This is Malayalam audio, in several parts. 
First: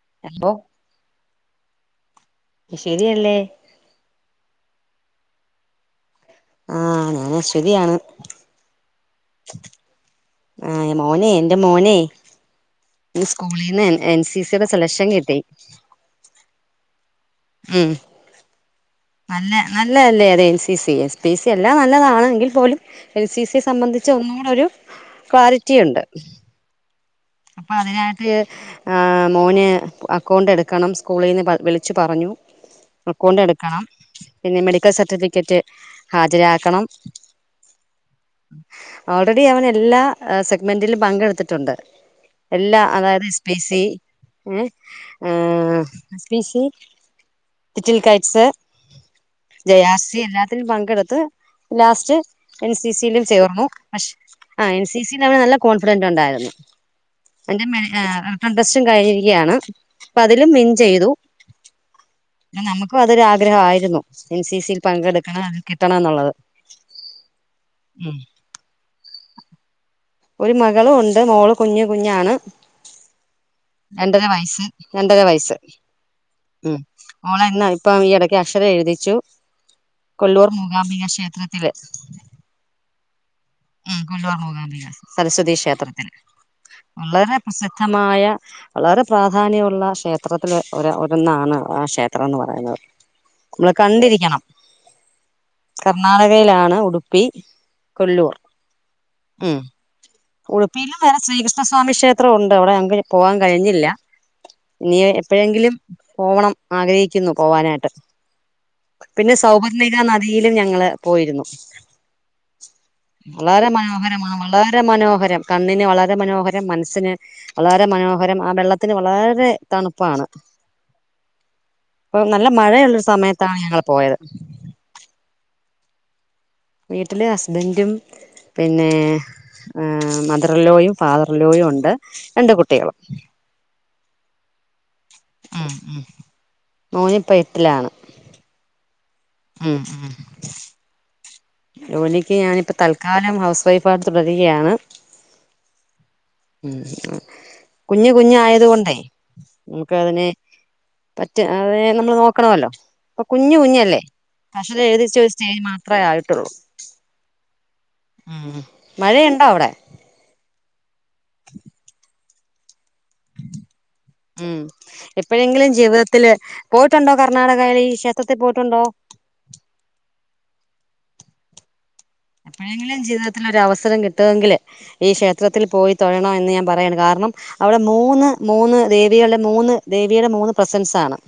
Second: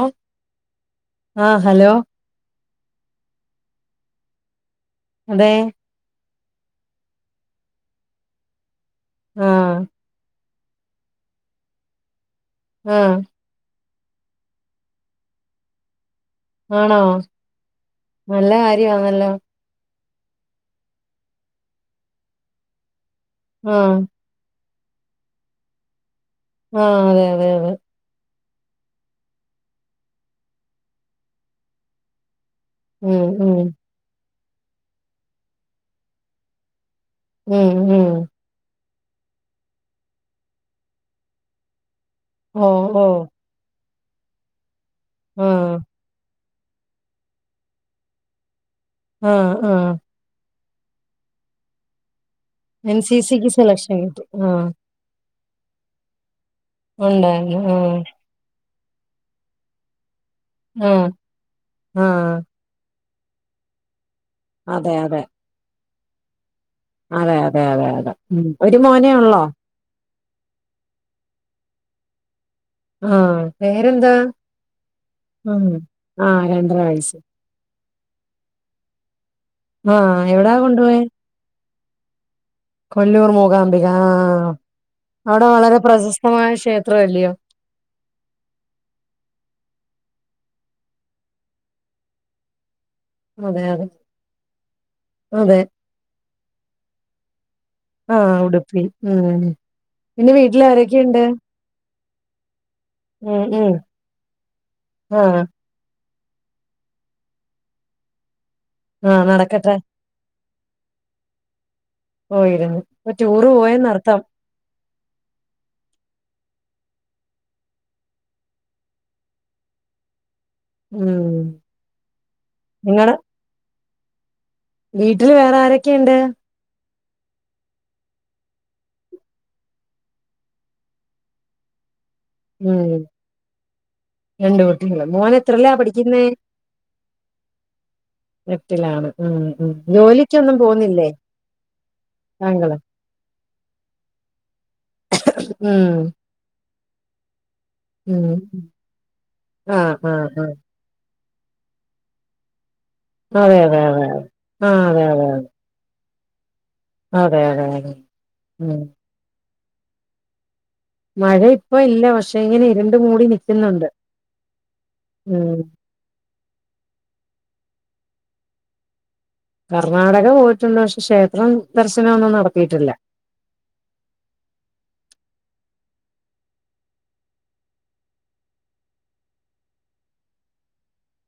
ഒഹ് ഹലോ ആഹ് ഹലോ ശെരിയല്ലേ അതേ ആഹ് ഞാന ശ്വതിയാണ് ആഹ് ആഹ് മോനെ എന്റെ മോനെ ആഹ് സ്കൂളിന്ന് എൻ എൻ സി സിയുടെ സെലഷൻ കിട്ടി ആണോ ഉം നല്ല കാര്യമാണല്ലോ നല്ലെ നല്ല അല്ലേ അതെ N C C S P C അല്ലാ നല്ലതാണെങ്കിൽ പോലും എൻ സി സി ആഹ് സംബന്ധിച്ച് ഒന്നൂടൊരു ക്ലാരിറ്റി ഇണ്ട് ആഹ് അതെ അതെ അതെ അപ്പൊ അതിനായിട്ട് ആഹ് മോന് അക്കൗണ്ട് എടുക്കണം സ്കൂളീന്ന് പ വിളിച്ചു പറഞ്ഞു ഉം അക്കൗണ്ട് ഉം എടുക്കണം പിന്നെ മെഡിക്കൽ സർട്ടിഫിക്കറ്റ് ഹാജരാക്കണം ഉം ഉം ഓൾറെഡി അവനെല്ലാ എഹ് സെഗ്‌മെന്റിലും പങ്കെടുത്തിട്ടുണ്ട് ഓ എല്ലാ ഓ അതായത് എസ് പി സി ഏഹ് ആഹ് എസ് പി സി ലിറ്റിൽകൈറ്റ്സ് ആഹ് ജെ ആഹ് ആർ സി എല്ലാ ത്തിൽ പങ്കെടുത്ത് ലാസ്റ്റ് എൻ സി സിലു സിക്ക് ചേർന്നു സെലക്ഷൻ പഷേ കിട്ടി ആഹ് അ എൻ സി സി ലെവല് നല്ല കോൺഫിഡന്റ് ഒണ്ടായിരുന്നു ഉണ്ടായിരുന്നു ആൻ്റ് ആഹ് എറെ ഇട്രസ്റ്റും കഴിഞ്ഞിരിക്കയാണ്. അപ്പ അതിലും വിൻ ചെയ്തു ആഹ് ആഹ് നമ്മക്കും അതൊരു ആഗ്രഹായിരുന്നു. എൻ സി സിയിൽ അതെ അതെ പങ്കെടുക്കണം. അത് കിട്ടണംന്നുള്ളത്. അതെ അതെ അതെ അതെ ഉം ഒരു മോനെ ഒള്ളോ? ഒരു മകളും ഉണ്ട് മോള് കുഞ്ഞ് കുഞ്ഞാണ്. ആഹ് പേരെന്താ രണ്ടര വയസ്സ് രണ്ടര വയസ്സ് ഉം ആഹ് ഉം രണ്ടര വയസ്സ് മോളേ [unintelligible] ഇപ്പം ഈയിടക്ക് അക്ഷരം എഴുതിച്ചു. ആഹ് കൊല്ലൂർ എവിടാ കൊണ്ടുപോയേ മൂകാംബിക ക്ഷേത്രത്തില്. കൊല്ലൂർ മൂകാംബിക ഉം കൊല്ലൂർ ആഹ് മൂകാംബിക അവിടെ സരസ്വതി വളരെ ക്ഷേത്രത്തിൽ പ്രശസ്തമായ ക്ഷേത്ര അല്ലയോ? വളരെ പ്രസിദ്ധമായ വളരെ പ്രാധാന്യമുള്ള ക്ഷേത്രത്തില് ഒ ഒന്നാണ് ആ ക്ഷേത്രം എന്ന് പറയുന്നത്. അതെ നമ്മള് അതെ കണ്ടിരിക്കണം. അതെ. കർണാടകയിലാണ് ഉടുപ്പി കൊല്ലൂർ ആഹ് ഉടുപ്പി ഉം പിന്നെ വീട്ടില് ഉളിപ്പീലും വേറെ ആരൊക്കെയുണ്ട്? [unintelligible] ആഹ് സ്വാമി ക്ഷേത്രം ഉണ്ട് അവിടെ ഞങ്ങക്കിനി പോവാൻ ഉം ഉം കഴിഞ്ഞില്ല. ഇനി ആഹ് എപ്പഴെങ്കിലും. പോവണം ആഗ്രഹിക്കുന്നു പോവാനായിട്ട്. ആഹ് പിന്നെ നടക്കട്ടെ സൗഭർണിക നയിലും ഞങ്ങള് പോയിരുന്നു. പോയിരുന്നു. ഇപ്പൊ ടൂറ് വളാരെ പോയെന്നർത്ഥം മനോഹരമാണ് വളാരെ. വളരെ മനോഹരം കണ്ണിന് വളരെ മനോഹരം മനസ്സിന് വളരെ മനോഹരം ആ വെള്ളത്തിന് വളാരെ തണുപ്പാണ്. ഉം അപ്പൊ നല്ല മഴയുള്ള നിങ്ങടെ സമയത്താണ് ഞങ്ങള് പോയത്. വീട്ടില് വേറെ ആരൊക്കെയുണ്ട്? വീട്ടില് ഹസ്ബൻഡും. പിന്നെ മദറിലോയും ഫാദറിലോയും ഉണ്ട് രണ്ട് കുട്ടികളും. രണ്ടു കുട്ടികൾ മോൻ എത്രല്ലാ പഠിക്കുന്നേ? മോനിപ്പ എട്ടിലാണ് എട്ടിലാണ് ഉം. ഉം. ജോലിക്കൊന്നും പോവുന്നില്ലേ? ജോലിക്ക് ഞാനിപ്പം തൽക്കാലം ഹൗസ് വൈഫായിയിട്ട് തുടരുകയാണ്. ഉം ഉം കുഞ്ഞുകുഞ്ഞ് ആയത് കൊണ്ടേ ആഹ് നമക്ക് അയിൻ ആഹ് ആഹ് പറ്റേ അതേ നമ്മള് നോക്കണമല്ലോ. ഇപ്പോ കുഞ്ഞു അതെ അതെ കുഞ്ഞല്ലേ അതെ ആഹ് അതെ അതെ അതെ അത്രയിട്ടുള്ളൂ അതെ അതെ അതെ ഉം മഴയുണ്ടോ അവിടെ? മഴ ഇപ്പ ഇല്ല പക്ഷെ ഇങ്ങനെ ഇരുണ്ട മൂടി. നിക്കുന്നുണ്ട് ഉം ഉം എപ്പോഴെങ്കിലും ജീവിതത്തില് പോയിട്ടുണ്ടോ കർണാടകയിൽ ക്ഷേത്രത്തിൽ പോയിട്ടുണ്ടോ? കർണാടക പോയിട്ടുണ്ട്. പക്ഷെ ക്ഷേത്രം. ദർശനം എപ്പോഴെങ്കിലും ജീവിതത്തിലൊരു ഒരു അവസരം കിട്ടുവെങ്കില്. ഈ ക്ഷേത്രത്തിൽ പോയി തൊഴണമെന്ന് ഞാൻ പറയാണ് കാരണം. അവിടെ മൂന്ന് മൂന്ന് ദേവികലിൽ മൂന്ന് ദേവിയുടെ മൂന്ന് പ്രസൻസണ്.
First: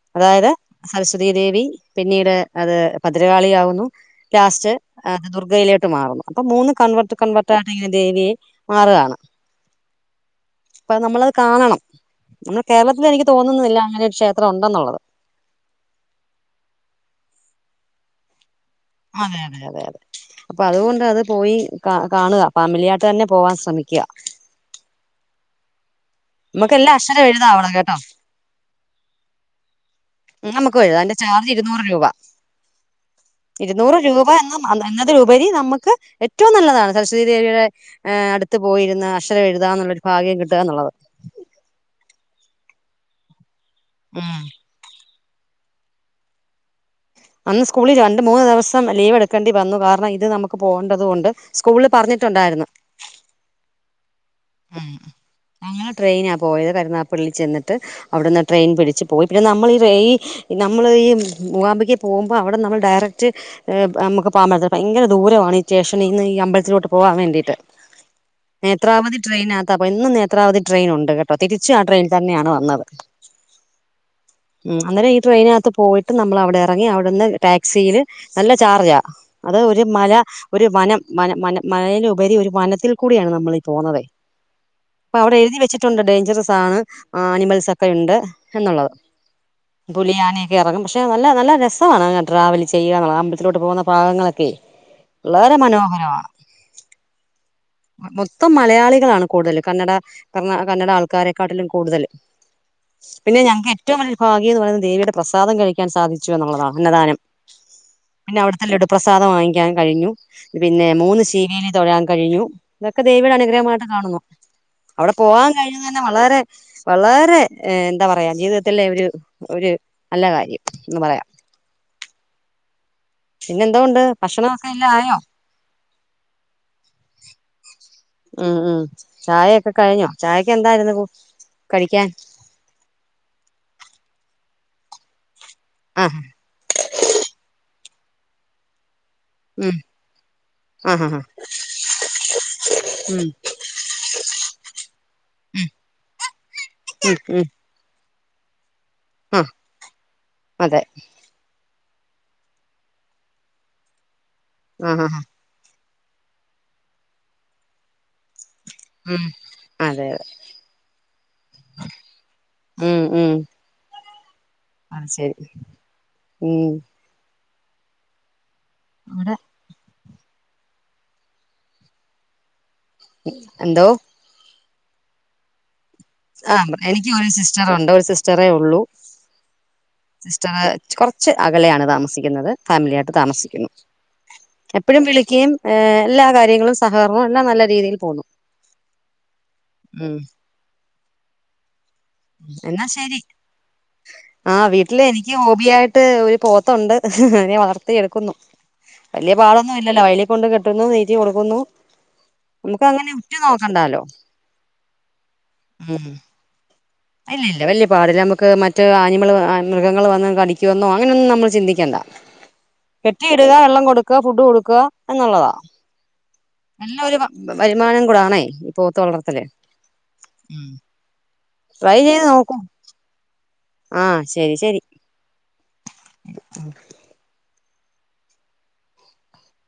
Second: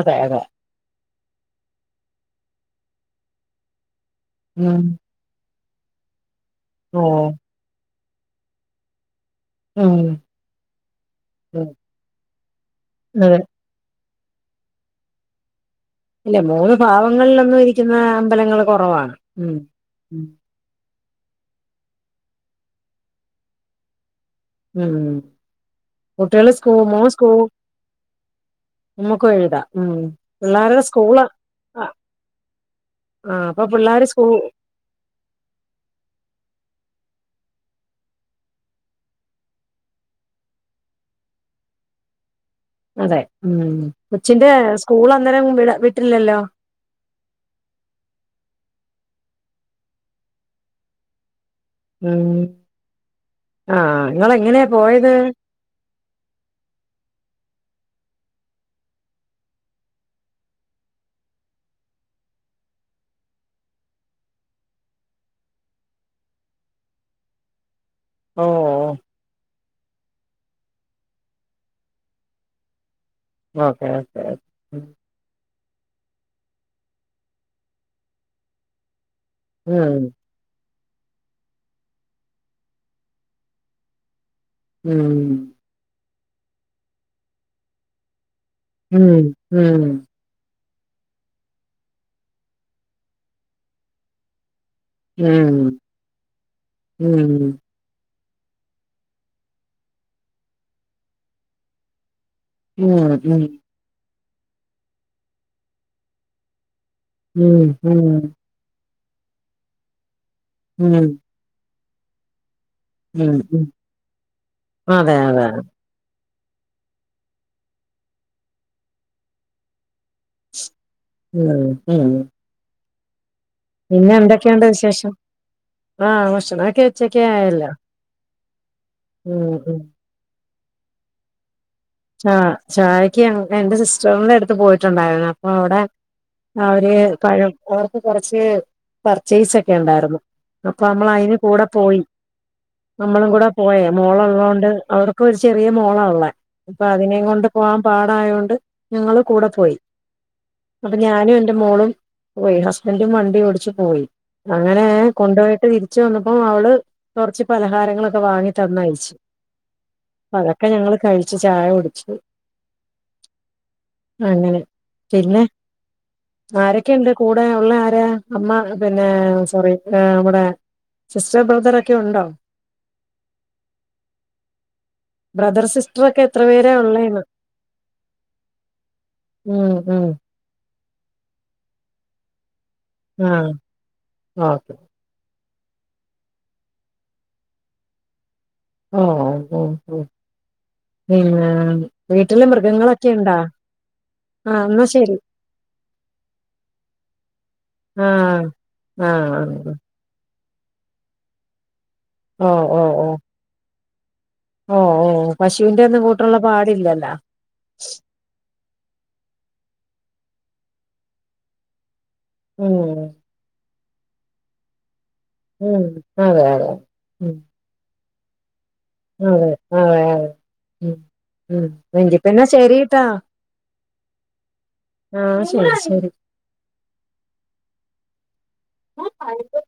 അതെ അതെ അതായത് സരസ്വതീ ദേവിപിന്നീട് അത് ഭദ്രകാളി ആകുന്നു. ലാസ്റ്റ് ഉം ദുർഗയിലോട്ട് മാറുന്നു. അപ്പൊ മൂന്ന് ഓ കൺവെർട്ട് കൺവെർട്ട്. [unintelligible] ദേവിയെ മാറാണ്. ഉം അപ്പ നമ്മളത് ഉം കാണണം. നമ്മുടെ കേരളത്തി എനിക്ക് അതെ തോന്നുന്നില്ല അങ്ങനെ ഒരു ഷേ [unintelligible] ഇല്ല മൂന്ന് ഭാവങ്ങളിലൊന്നും ഇരിക്കുന്ന അമ്പലങ്ങളും. അതെ, അതെ, അതെ, അതെ, അപ്പൊ അതുകൊണ്ട് അത് പോയി കാ കാണുക. ഫാമിലിയാട്ട് തന്നെ പോവാൻ ശ്രമിക്യ. ഉം. കുട്ട്യോൾ സ്കൂൾ നമുക്കെല്ലാം മോളു അക്ഷരം സ്കൂൾ. എഴുതാവണം കേട്ടോ നമുകും എഴുതാ ഉം. നമുക്കും പിള്ളേരുടെ വഴുത. അതിന്റെ സ്കൂള് ചാർജ് ആ ഇരുന്നൂറ് രൂപ. ആ അപ്പൊ ഇരുന്നൂറ് പിള്ളേര് സ്കൂ രൂപ എന്ന്. എന്നതിലുപരി നമുക്ക് ഏറ്റവും നല്ലതാണ്. സരസ്വതി ദേവിയുടെ ഹേ അടുത്തു പോയിരുന്ന് അക്ഷരം എഴുതാന്നുള്ളൊരു ഭാഗ്യം കിട്ടാന്നുള്ളത്. അതെ ഉം ഉം കൊച്ചിന്റെ സ്കൂൾ അന്നേരം വിട വിട്ടില്ലല്ലോ അന്ന് സ്കൂളി രണ്ട് മൂന്ന് ദെവസം ലീവ് എടുക്കേണ്ടി വന്നു കാരണം ഇത് നമുക്ക് പോകേണ്ടത് കൊണ്ട് സ്കൂളിൽ ഉം പറഞ്ഞിട്ടുണ്ടായിരുന്നു ആഹ് ഇങ്ങളെങ്ങനെയാ പോയത് ഞങ്ങള് ട്രെയിനാ പോയത് കരുനാപ്പള്ളി ചെന്നിട്ട് അവിടുന്ന് ട്രെയിൻ പിടിച്ച് പോയി പിന്നെ നമ്മൾ ഈ റെ നമ്മള് ഈ മൂകാബക്ക് പോകുമ്പോ അവിടെ നമ്മൾ ഡയറക്റ്റ് ഏഹ് നമ്മക്ക് പാം പറ്റത്തു ഭയങ്ക ദൂരമാണ് ഈ ശേഷനിന്ന് ഈ അമ്പലത്തിലോട്ട് പോവാൻ വേണ്ടിയിട്ട് ഓ നേത്രാവധി ട്രെയിനകത്ത ഇന്നും നേത്രാവധി ട്രെയിൻ ഉണ്ട് കേട്ടോ തിരിച്ചു ആ ട്രെയിനിൽ തന്നെയാണ് വന്നത് ഓക്കെ ഓക്കെ ഒകെ ഉം അന്നേരം ഈ ട്രെയിനകത്ത് പോയിട്ട് നമ്മൾ അവിടെ ഇറങ്ങി അവിടുന്ന് ടാക്സില് നല്ല ചാർജാ അത് ഒരു മല ഒരു വനം മന മന മല ഉപരി ഒരു വനത്തിൽ കൂടിയാണ് നമ്മൾീ പോകുന്നുന്നത് ഉം അപ്പൊ അവിടെ എഴുതി വെച്ചിട്ടുണ്ട് ഡേഞ്ചറസ് ആണ് ആനിമൽസ്ക്കെണ്ട് എന്നുള്ളത് ഉം ഉം ബുലിയാന എറങ്ങും പക്ഷെ നല്ല നല്ല രസാണ് അങ്ങനെ ട്രാവൽ ചെയ്യുകുള്ള അമ്പലത്തിലോട്ട് പോകുന്ന പാഗങ്ങളൊക്കെ ഉം ളരെ മനോഹരമാണ് ഉം മൊത്തം മലയാളികളാണ് കൂടുതൽ കന്നഡ കണ കന്നഡ ആൾക്കാരെക്കാട്ടിലും കൂടുതൽ ഉം പിന്നെ ഉം ഞങ്ങക്ക് ഏറ്റവും വലിയ ഭാഗ്യം എന്ന് പറയുന്നത് ദേവിയുടെ പ്രസാദം കഴിക്കാൻ സാധിച്ചു എന്നുള്ളതാണ് അന്നദാനം. ഉം ഉം പിന്നെ അവിടുത്തെ ലഡ്ഡു പ്രസാദം വാങ്ങിക്കാൻ കഴിഞ്ഞു പിന്നെ ഉം മൂന്ന് ശീവേലി തൊഴൻ കഴിഞ്ഞു ഇതൊക്കെ ദേവിയുടെ ഉം ഉം അനുഗ്രഹമായിട്ട് കാണു അവിടെ അതെ അതെ പോവാൻ കഴി ഞാങ്ങനെ വളരെ വളരെ എന്താ പറയാ ജീവിതത്തിലെ ഒരു ഒരു നല്ല കാര്യം എന്ന് പറയാം ഉം ഉം എന്തോണ്ട് പിന്നെ എന്തൊക്കെയുണ്ട് ഭക്ഷണമൊക്കെ എല്ലാം വിശേഷം ആയോ ആഹ് ഭക്ഷണക്കെ ഉച്ചക്കെ ആയല്ലോ ഉം ഉം ഉം ചായയൊക്കെ ഉം കഴിഞ്ഞോ ചായക്ക് എന്തായിരുന്നു കടിക്കാൻ ആ ചായയ്ക്ക് എന്റെ സിസ്റ്ററിന്റെ അടുത്ത് പോയിട്ടുണ്ടായിരുന്നു അപ്പൊ അവിടെ.. അ അവര് പഴം ഓർക് കൊറച്ച് ഉം പർച്ചേസക്കെണ്ടായിരുന്നു അപ്പൊ ആഹ് നമ്മൾ ആഹ് അയിന് കൂടെ പോയി ഉം നമ്മളും കൂടെ പോയേ മോള ഉള്ളതോണ്ട് അവർക്ക് ഒരു ചെറിയ മോളള്ള അതിനെ ഉം കൊണ്ട് പോകാം പാടായോണ്ട് ഞങ്ങൾ കു‌ടെ ആഹ് പോയി അതെ [unintelligible] ഞാനും എന്റെ മോളും പോയി ഹസ്ബൻറും വണ്ടി ഓടിച്ച് പോയി അങ്ങനെ ആഹ് ആഹ് കൊണ്ട പോയിട്ട് തിരി ച്ചു വന്നപ്പോ അവള് കുറച്ച് പലഹാരങ്ങളൊക്കെ വാങ്ങി തന്നായ്ച്ച ഉം അതെ അതെ അതൊക്കെ ഞങ്ങള് കഴിച്ചു ചായ കുടിച്ചു. ഉം ഉം അങ്ങനെ അത് ശരി പിന്നെ ഉം ആരൊക്കെണ്ട് കൂടെ ഉള്ള ആരാ അമ്മ പിന്നെ ഇവിടെ സോറി ആഹ് ബടെ സിസ്റ്റർ ബ്രദറൊക്കെ ഉണ്ടോ എന്തോ ബ്രദർ സിസ്ർ ആഹ് എനിക്ക് ഒരു സിസ്റ്ററുണ്ട് ഒരു സിസ്റ്ററെ ഉള്ളൂ ഉം ഉം ച്ചാ കൊറച്ച് അകലെയാണ് താമസിക്കുന്നത് ഫാമിലിയിട്ട് ആഹ് താമസിക്കുന്നു ഓക്കെ എപ്പോഴും വിളിക്കയും ഏ എല്ലാ കാര്യങ്ങളും സഹകരണംവും എല്ലാം നല്ല രീതിയിൽ പോകുന്നു. ഓ ഓ ഓ പിന്നെ വീട്ടില് എന്നാ ശരി മൃഗങ്ങളൊക്കെണ്ട ആഹ് എന്നാ വീട്ടില് ശരി എനിക്ക് ഹോബിയായിട്ട് ഒരു പോത്തുണ്ട് അതിനെ വളർത്തിയെടുക്കുന്നു ആഹ് വലിയ ആഹ് പാടൊന്നും ഇല്ലല്ലോ വി കൊണ്ട് കെട്ടുന്നു. തീറ്റി കൊടുക്കുന്നു ഓ നമുക്ക് അങ്ങനെ ഉറ്റു നോക്കണ്ടാലോ. ഓഹ് ഓഹ് പശുവിന്റെ ഒന്നും ഉം കൂട്ടുള്ള പാലില്ലല്ല ഇല്ല ഇല്ല വല്യ പാടില്ല നമുക്ക് മറ്റ് ആനിമൾ മൃഗങ്ങൾ വന്ന് കടിക്കന്നോ അങ്ങനെയൊന്നും നമ്മൾ ചിന്തിക്കണ്ട ഉം കെട്ടി ഇടുക വെള്ളം കൊടുക്ക ഫുഡ് കൊടുക്ക എന്നുള്ളതാ.. ഉം അതെ അതെ ഉം വരുമാനം കൂടാണ് ഈ പോത്ത് വളർത്തല് അതെ അതെ അതെ ഉം ഉം ട്രൈ ചെയ്ത് എങ്കിപ്പിന്നെ നോക്കൂ ശരിട്ടാ ആഹ് ആഹ് ശരി ശരി ആ [inaudible]